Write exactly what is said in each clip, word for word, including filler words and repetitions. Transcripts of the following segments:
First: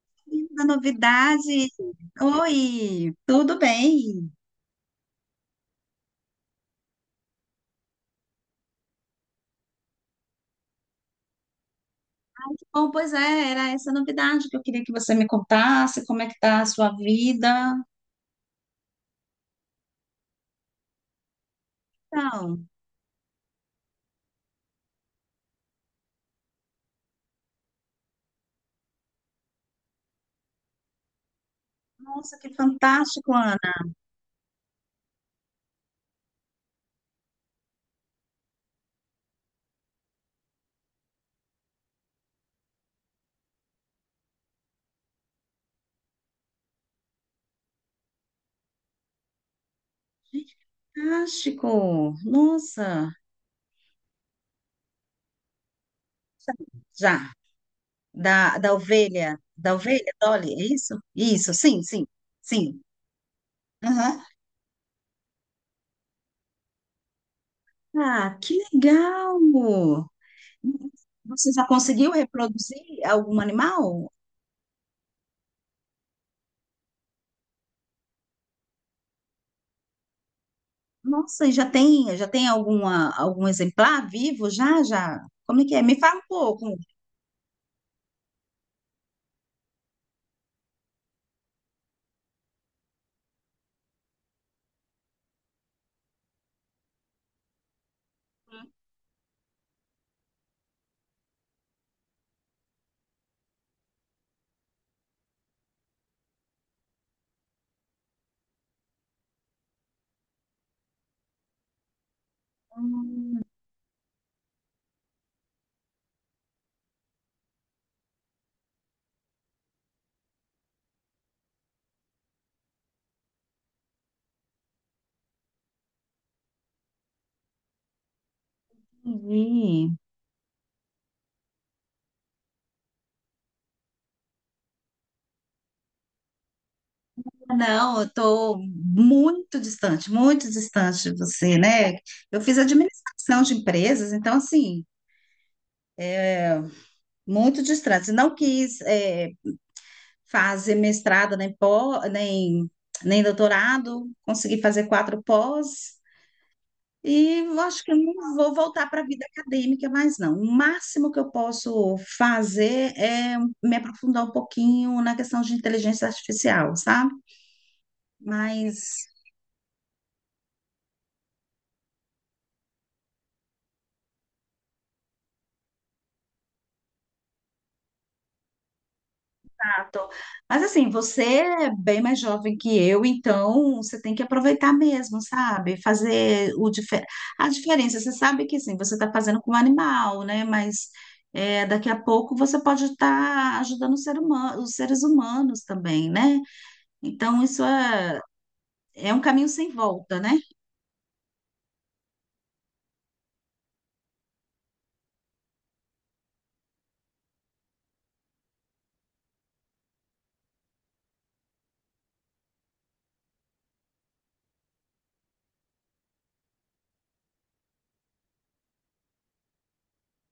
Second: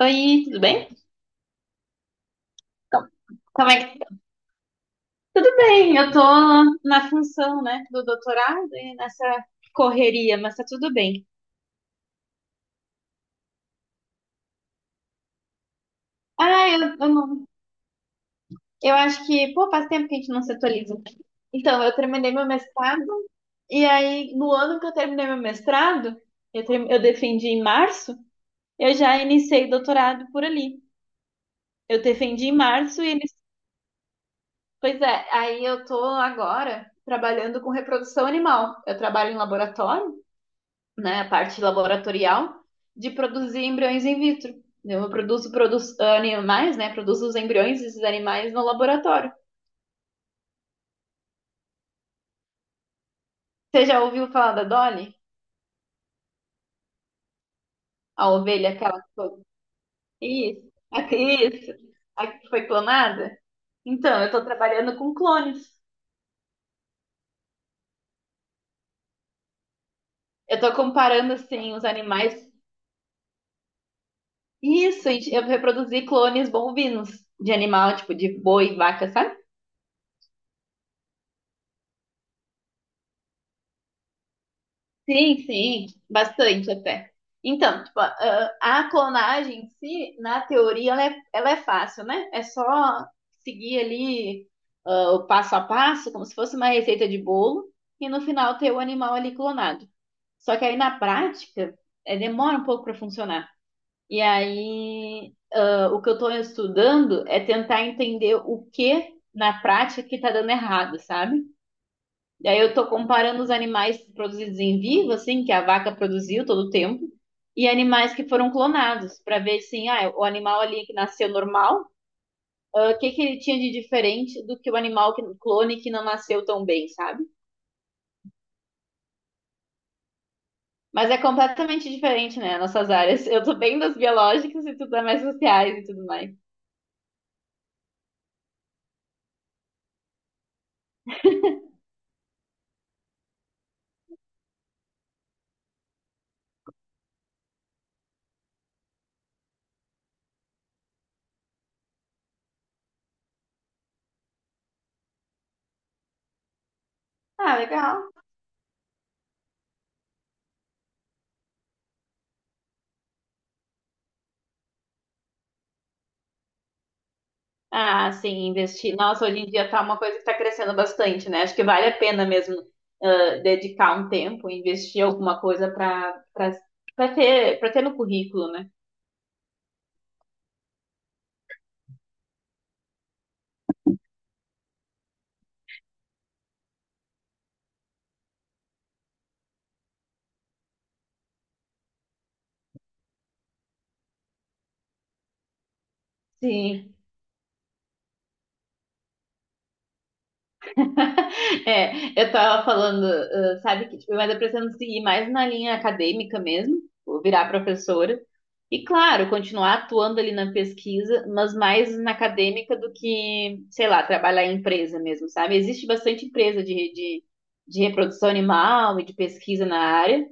Oi, tudo Da bem? novidade. Como Oi, tudo como é que... tá? bem? Tudo bem, eu tô na função, né, do doutorado e nessa correria, mas tá tudo bem. Bom, pois é, era essa novidade que eu queria que você me contasse, como é que tá a Ah, eu, sua eu vida. não... Eu acho que, pô, faz tempo que a gente não se atualiza. Então, eu terminei meu Então, mestrado e aí, no ano que eu terminei meu mestrado, eu, term- eu defendi em março, eu já iniciei o doutorado por ali. Eu nossa, defendi que em março e fantástico, eles... Ana. Pois é, aí eu tô agora trabalhando com reprodução animal. Eu trabalho em laboratório, né, a parte laboratorial, de produzir embriões in vitro. Eu produzo, produzo animais, né? Produzo os embriões desses animais no laboratório. Fantástico. Nossa. Você já ouviu falar da Dolly? Já, A da, ovelha, da aquela que foi... ovelha, da ovelha, Dolly, Isso, é isso? a, Isso, isso, sim, sim, a que foi sim. clonada? Então, Aham. eu estou trabalhando com clones. Ah, que legal! Eu estou comparando, Você já assim, os conseguiu animais. reproduzir algum animal? Isso, eu reproduzi clones bovinos de animal, tipo de boi, vaca, sabe? Nossa, e já tem, já tem alguma, algum exemplar vivo? Já, já? Sim, Como é que é? sim, Me fala um bastante pouco. até. Então, tipo, a, a clonagem em si, na teoria, ela é, ela é fácil, né? É só seguir ali ah, o passo a passo, como se fosse uma receita de bolo, e no final ter o animal ali clonado. Só que aí na prática, é, demora um pouco para funcionar. E aí, ah, o que eu estou estudando é tentar entender o que na prática que está dando errado, sabe? E aí eu tô comparando os animais produzidos em vivo, assim, que a vaca produziu todo o tempo, e animais que foram clonados, para ver, assim, ah, o animal ali que nasceu normal, ah, o que que ele tinha de diferente do que o animal que, clone que não nasceu tão bem, sabe? Entendi. Mas é completamente diferente, né, nossas áreas. Eu tô bem das biológicas e tu tá mais sociais e tudo mais. Não, eu estou muito distante, muito distante de você, né? Eu fiz administração de empresas, então, assim, muito distante. Não quis, eh, fazer mestrado, nem, pó, nem, nem doutorado, consegui fazer quatro pós. E Ah, eu acho que eu legal. não vou voltar para a vida acadêmica mais, não. O máximo que eu posso fazer é me aprofundar um pouquinho na questão de inteligência artificial, sabe? Ah, sim, investir. Mas, Nossa, hoje em dia tá uma coisa que está crescendo bastante, né? Acho que vale a pena mesmo ah, dedicar um tempo, investir alguma coisa para para ter para ter no currículo, né? ah, tô- mas assim, você é bem mais jovem que eu, então você tem que aproveitar mesmo, sabe? Fazer o dife- a diferença. Você sabe que sim, você está fazendo com um animal, né? Mas é, daqui a pouco você pode estar ajudando o ser humano, os seres humanos também, né? Sim, Então, isso é. É um caminho sem volta, né? É, eu tava falando, uh, sabe, que tipo, mas eu pretendo seguir mais na linha acadêmica mesmo, vou virar professora. E claro, continuar atuando ali na pesquisa, mas mais na acadêmica do que, sei lá, trabalhar em empresa mesmo, sabe? Existe bastante empresa de, de, de reprodução animal e de pesquisa na área.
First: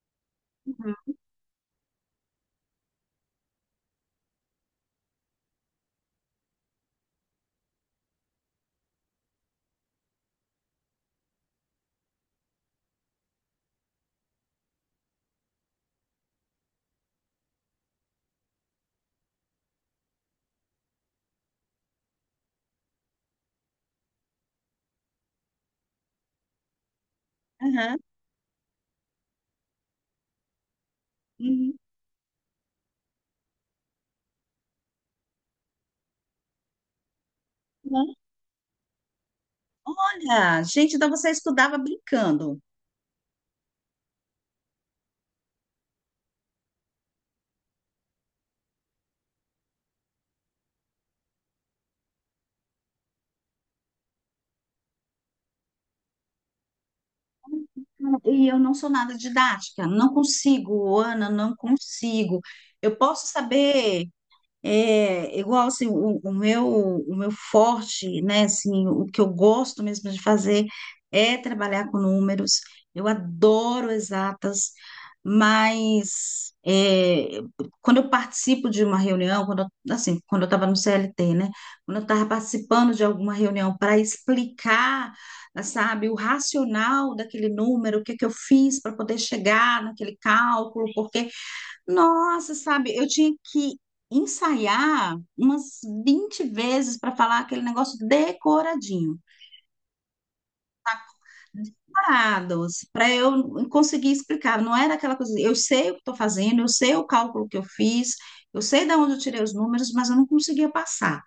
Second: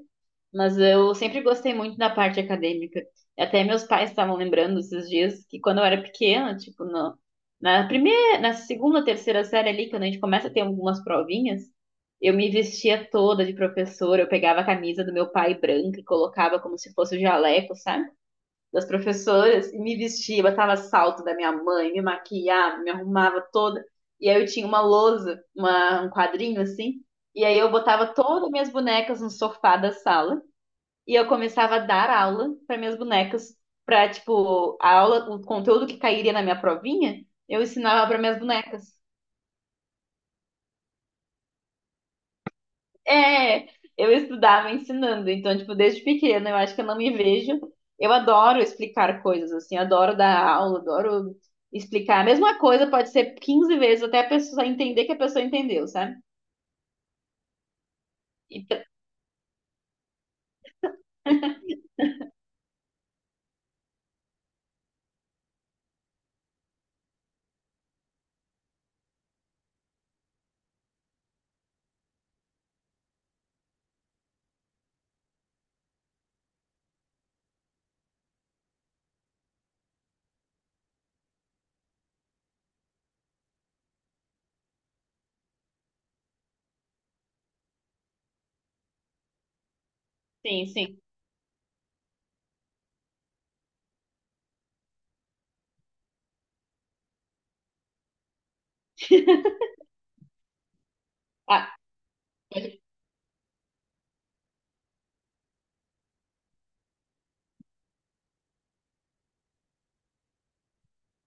Mas eu sempre gostei muito da parte acadêmica. Até meus pais estavam lembrando esses dias que quando eu era pequena, tipo, no, na primeira, na segunda, terceira série ali, quando a gente começa a ter algumas provinhas, eu me vestia toda de professora, eu pegava a camisa do meu pai branca e colocava como se fosse o jaleco, sabe? Das professoras, e me vestia, botava salto da minha mãe, me maquiava, me arrumava toda. E aí eu tinha uma lousa, uma, um quadrinho assim, e aí eu Aham. botava todas as minhas bonecas no sofá da sala. E eu começava Uhum. a dar aula para minhas bonecas, para tipo, a aula, o conteúdo que cairia na minha provinha, eu ensinava para minhas bonecas. Olha, gente, então você estudava brincando. É, eu estudava ensinando, então tipo, desde pequena, eu acho que eu não me vejo. Eu adoro explicar coisas assim, adoro dar aula, adoro explicar. A mesma coisa pode ser quinze vezes até a pessoa entender que a pessoa entendeu, sabe? E eu não E, sou nada didática, não consigo, Ana, não consigo. Eu posso saber. É igual assim, o, o meu o meu forte, né, assim, o que eu gosto mesmo de fazer é trabalhar com números. Eu adoro exatas, mas é, quando eu participo de uma reunião, quando eu- assim, quando eu estava no C L T, né, quando eu estava participando de alguma reunião para explicar, sabe, o racional daquele número, o que que eu fiz para poder chegar naquele sim, cálculo, sim. porque nossa, sabe, eu tinha que ensaiar umas vinte vezes para falar aquele negócio decoradinho, Ah, separados, para eu conseguir explicar. Não era aquela coisa, eu sei o que estou fazendo, eu sei o cálculo que eu fiz, eu sei de onde eu tirei os números, mas eu não conseguia passar,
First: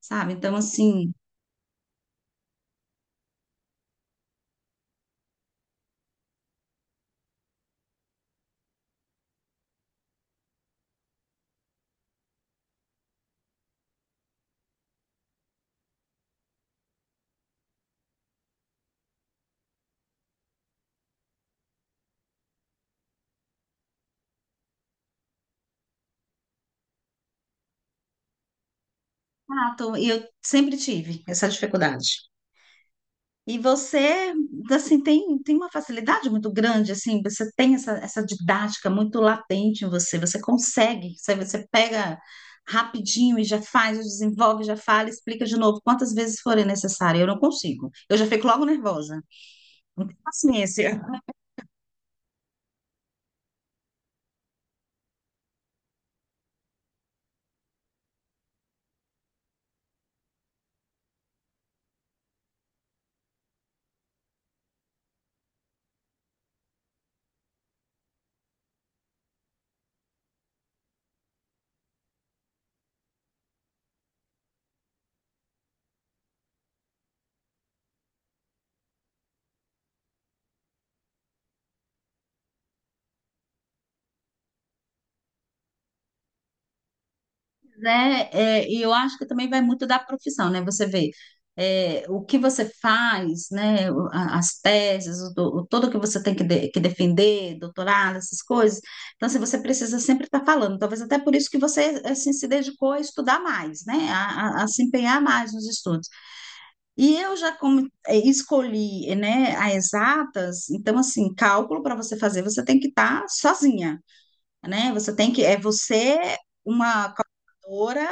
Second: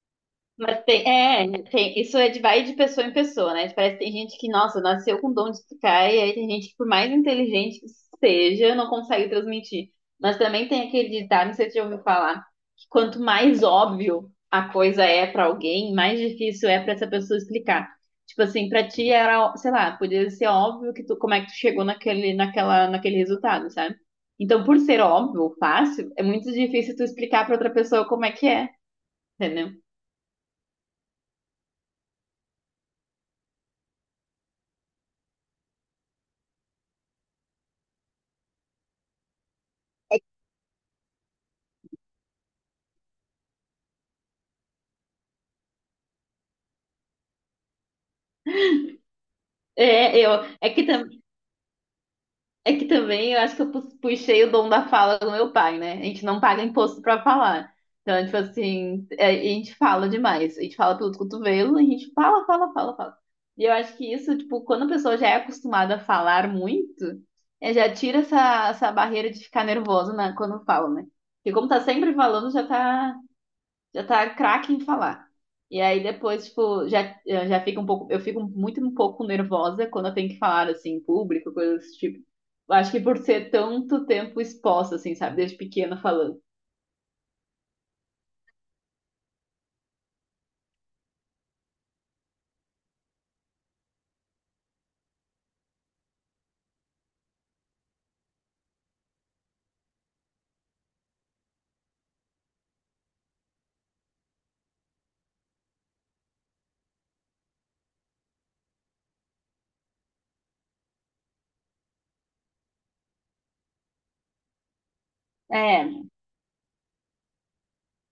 sabe? Então, mas tem, assim, é, tem, isso é de vai de pessoa em pessoa, né? Tipo, parece que tem gente que, nossa, nasceu com dom de tocar, e aí tem gente que, por mais inteligente que seja, não consegue transmitir. Mas também tem aquele ditado, não sei se você já ouviu falar, que quanto mais óbvio a coisa é pra alguém, mais difícil é pra essa pessoa explicar. Tipo assim, pra ti era, ó- sei lá, podia ser óbvio que tu, como é que tu chegou naquele, naquela, naquele resultado, sabe? Então, por ser óbvio, fácil, é muito difícil tu explicar pra outra pessoa como é que é, entendeu? ah, tô- e eu sempre tive essa dificuldade. E você, assim, tem, tem uma facilidade muito grande, assim, você tem essa, essa didática muito latente em você, você consegue, você, você pega rapidinho e já faz, já desenvolve, já fala, explica de novo quantas vezes forem necessário. Eu não consigo. Eu já fico logo nervosa. Não tenho É, eu, é que, paciência. tam- é que também eu acho que eu pu- puxei o dom da fala do meu pai, né? A gente não paga imposto pra falar. Então, tipo assim, é, a gente fala demais. A gente fala pelos cotovelos, a gente fala, fala, fala, fala. E eu acho que isso, tipo, quando a pessoa já é acostumada a falar muito, é, já tira essa, essa barreira de ficar nervosa na, quando fala, né? Porque como tá sempre falando, já tá já tá craque em falar. E aí depois, tipo, já, eu já fica um pouco, eu fico muito um pouco nervosa quando eu tenho que falar assim em público, coisas desse tipo. Eu acho que por ser tanto tempo exposta, assim, sabe, desde pequena falando. Né? É, e eu acho que também vai muito da profissão, né? Você vê é, o que você faz, né? o- a- As teses, o, do- o- tudo que você tem que, de- que defender, doutorado, essas coisas. Então, assim, você precisa sempre estar falando. Talvez até por isso que você assim, se dedicou a estudar mais, né? A, a- a se empenhar mais nos estudos. E eu já como, é, escolhi, né? A exatas. Então, assim, cálculo para você fazer, você tem que estar sozinha, né? Você tem que é É, você uma calculadora,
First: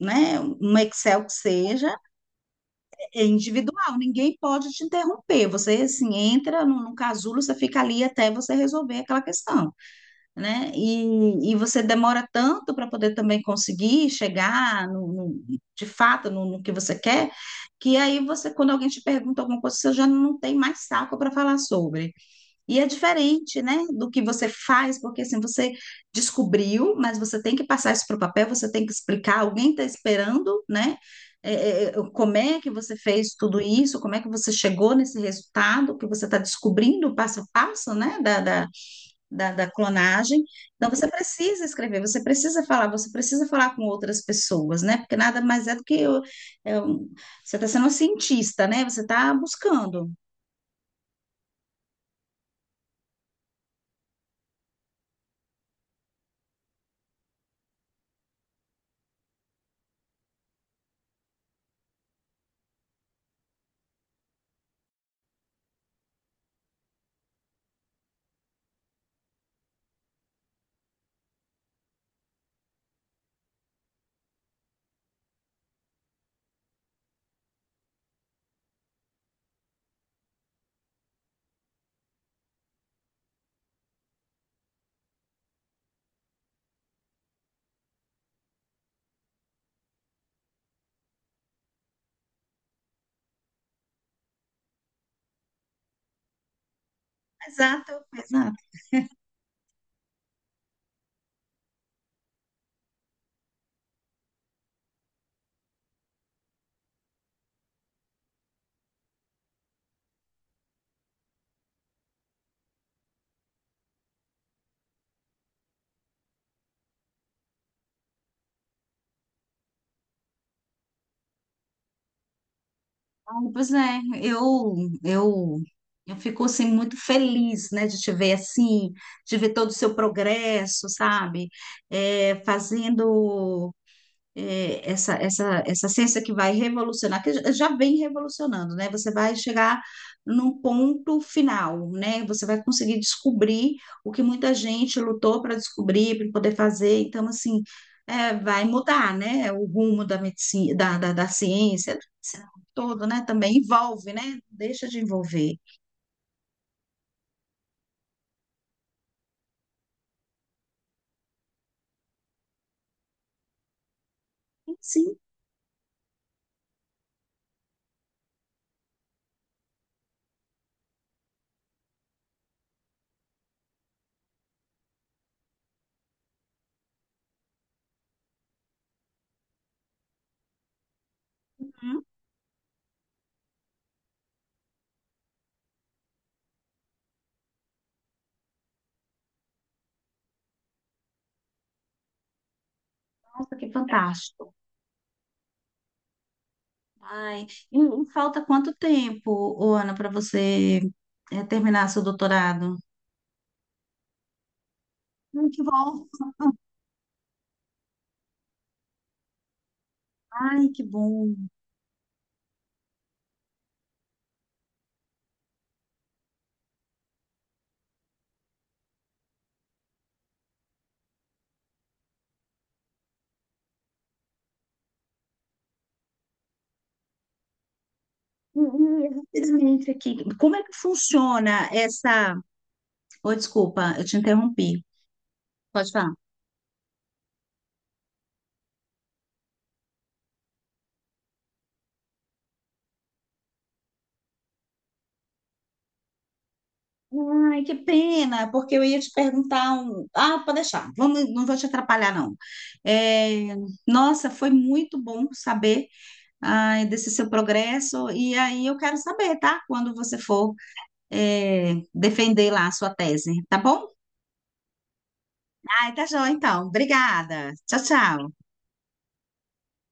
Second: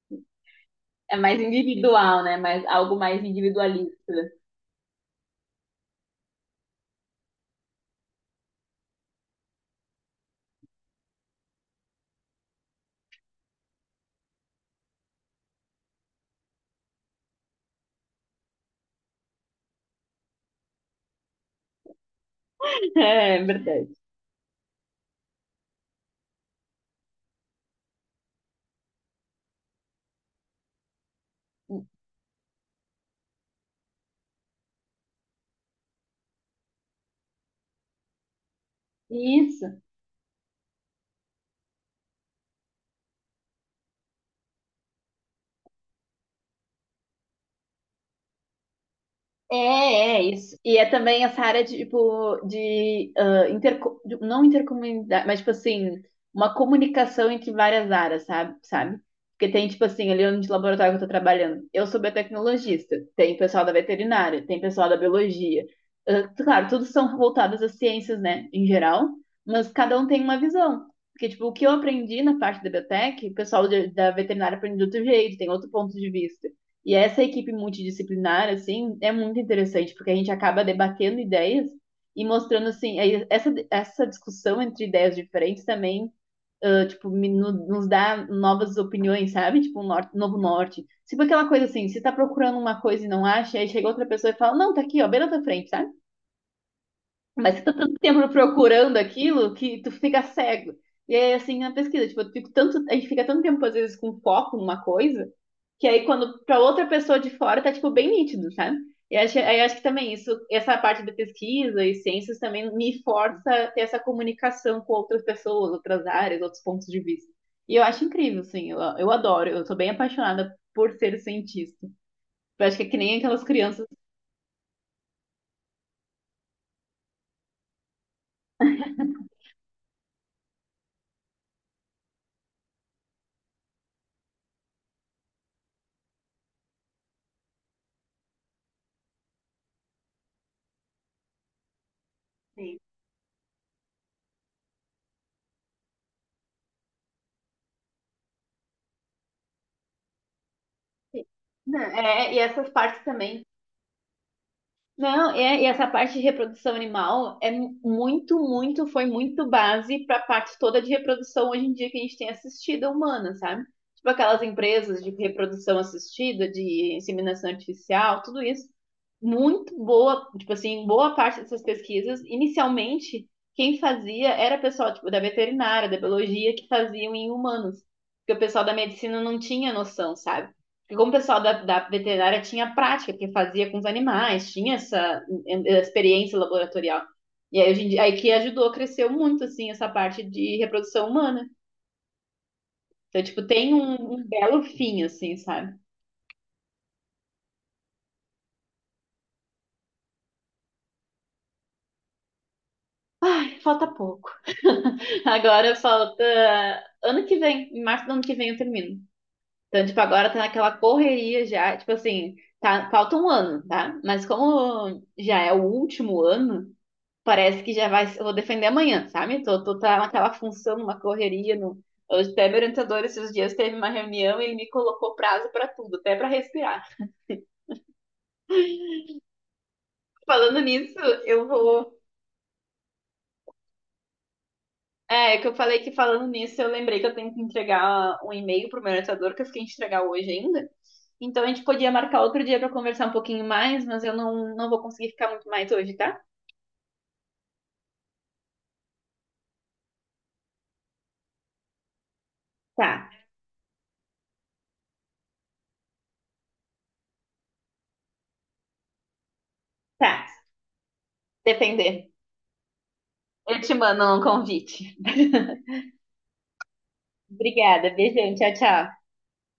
né, um é Excel que mais seja, individual, né? Mais, algo mais é individualista. individual, ninguém pode te interromper. Você, assim, entra no, no casulo, você fica ali até você resolver aquela questão, né? E, e você demora tanto para poder também conseguir chegar no, no- de fato no, no que você quer, que aí você, quando alguém te pergunta alguma coisa, você já não tem mais saco para falar sobre. E é É, é diferente, né, verdade. do que você faz, porque assim, você descobriu, mas você tem que passar isso para o papel, você tem que explicar, alguém está esperando, né? É, é, como é que você fez tudo isso, como é que você chegou nesse resultado, que você está descobrindo passo a passo, né, da, da, da, da Isso. clonagem. Então, você precisa escrever, você precisa falar, você precisa falar com outras pessoas, né? Porque nada mais é do que eu- é um- você está sendo um cientista, né? Você está É, buscando. é isso. E é também essa área de, tipo, de, ah, interco- de- não intercomunidade, mas, tipo assim, uma comunicação entre várias áreas, sabe? Sabe? Porque tem, tipo assim, ali onde o laboratório que eu tô trabalhando, eu sou biotecnologista, tem pessoal da veterinária, tem pessoal da biologia. Ah, claro, todos são voltados às ciências, né, em geral, mas cada um tem uma visão. Porque, tipo, o que eu aprendi na parte da biotech, o pessoal de- da veterinária aprende de outro jeito, tem outro ponto de vista. E essa equipe multidisciplinar, assim, é muito interessante, porque a gente acaba debatendo ideias e mostrando, assim, aí essa, essa discussão entre ideias diferentes também, ah, tipo, me- no- nos dá novas opiniões, sabe? Tipo, um norte, novo norte. Tipo aquela coisa assim, você tá procurando uma coisa e não acha, aí chega outra pessoa e fala, não, tá aqui, ó, bem na tua frente, sabe? Mas você Exato, tá tanto exato. tempo procurando aquilo que tu fica cego. E aí, assim, na pesquisa, tipo, eu fico tanto, a gente fica tanto tempo, às vezes, com foco numa coisa, que aí, quando para outra pessoa de fora, tá, tipo, bem nítido, sabe? E acho, aí acho que também isso, essa parte da pesquisa e ciências também me força a ter essa comunicação com outras pessoas, outras áreas, outros pontos de vista. E eu acho incrível, assim, eu, eu adoro, eu sou bem apaixonada por ser cientista. Eu acho que é que nem Ai, pois aquelas é, crianças. eu, eu, eu fico assim muito feliz, né, de te ver assim, de ver todo o seu progresso, sabe? É, fazendo é, essa, essa, essa ciência que vai revolucionar, que já já vem revolucionando, né? Você vai chegar num ponto final, né? Você vai conseguir Sim. descobrir o que muita gente lutou para descobrir, para poder fazer. Então, assim, é, vai mudar, né? O rumo da medicina, da, da, da ciência, da Não, medicina como é, um e essas todo, né? partes Também também envolve, né? Deixa de envolver. Não, é, e essa parte de reprodução animal é mu- muito, muito, foi muito base para a parte toda de reprodução hoje em dia que a gente tem assistida humana, sabe? Tipo aquelas Sim. empresas de reprodução assistida, de inseminação artificial, tudo isso. Muito boa, tipo assim, boa parte dessas pesquisas, inicialmente, quem fazia era pessoal, tipo, da veterinária, da biologia, que faziam em humanos. Porque o pessoal da medicina não tinha noção, sabe? Porque como o pessoal da, Uhum. da veterinária tinha prática que fazia com os animais, tinha essa em- em- experiência laboratorial. E aí, hoje em dia, aí que ajudou, cresceu muito, assim, essa parte de reprodução humana. Então, Nossa, que tipo, tem um, fantástico. um belo fim, assim, sabe? Ai, e e falta quanto tempo, ô, Ana, para você é, terminar seu doutorado? Ai, falta pouco. Ai, que bom. Agora falta ano que vem, em março do ano que vem eu termino. Então, tipo, agora Ai, tá que naquela bom. correria já, tipo assim, tá, falta um ano, tá? Mas como já é o último ano, parece que já vai, eu vou defender amanhã, sabe? Tô, tô tá naquela função, numa correria, no, hoje até meu orientador esses dias teve uma reunião e ele me colocou prazo pra tudo, até pra respirar. E, e, rapidamente aqui, como é que Falando nisso, funciona eu vou, essa... Oh, desculpa, eu te interrompi. é, que eu Pode falar. falei que falando nisso, eu lembrei que eu tenho que entregar um e-mail pro meu orientador que eu fiquei de entregar hoje ainda. Então a gente podia marcar outro dia pra conversar um pouquinho mais, mas eu não, não vou conseguir ficar muito mais hoje, tá? Ai, que pena, porque eu ia te perguntar um... Ah, pode deixar, vamos, não vou te atrapalhar, não. Tá, É, nossa, foi muito bom saber ai, desse seu progresso, e aí eu quero saber, tá? Quando você for tá. é, Depender. defender lá a sua tese, tá bom? Eu te mando um convite. Ai, tá joia, então. Obrigada. Tchau, Obrigada, tchau. beijão, tchau, tchau.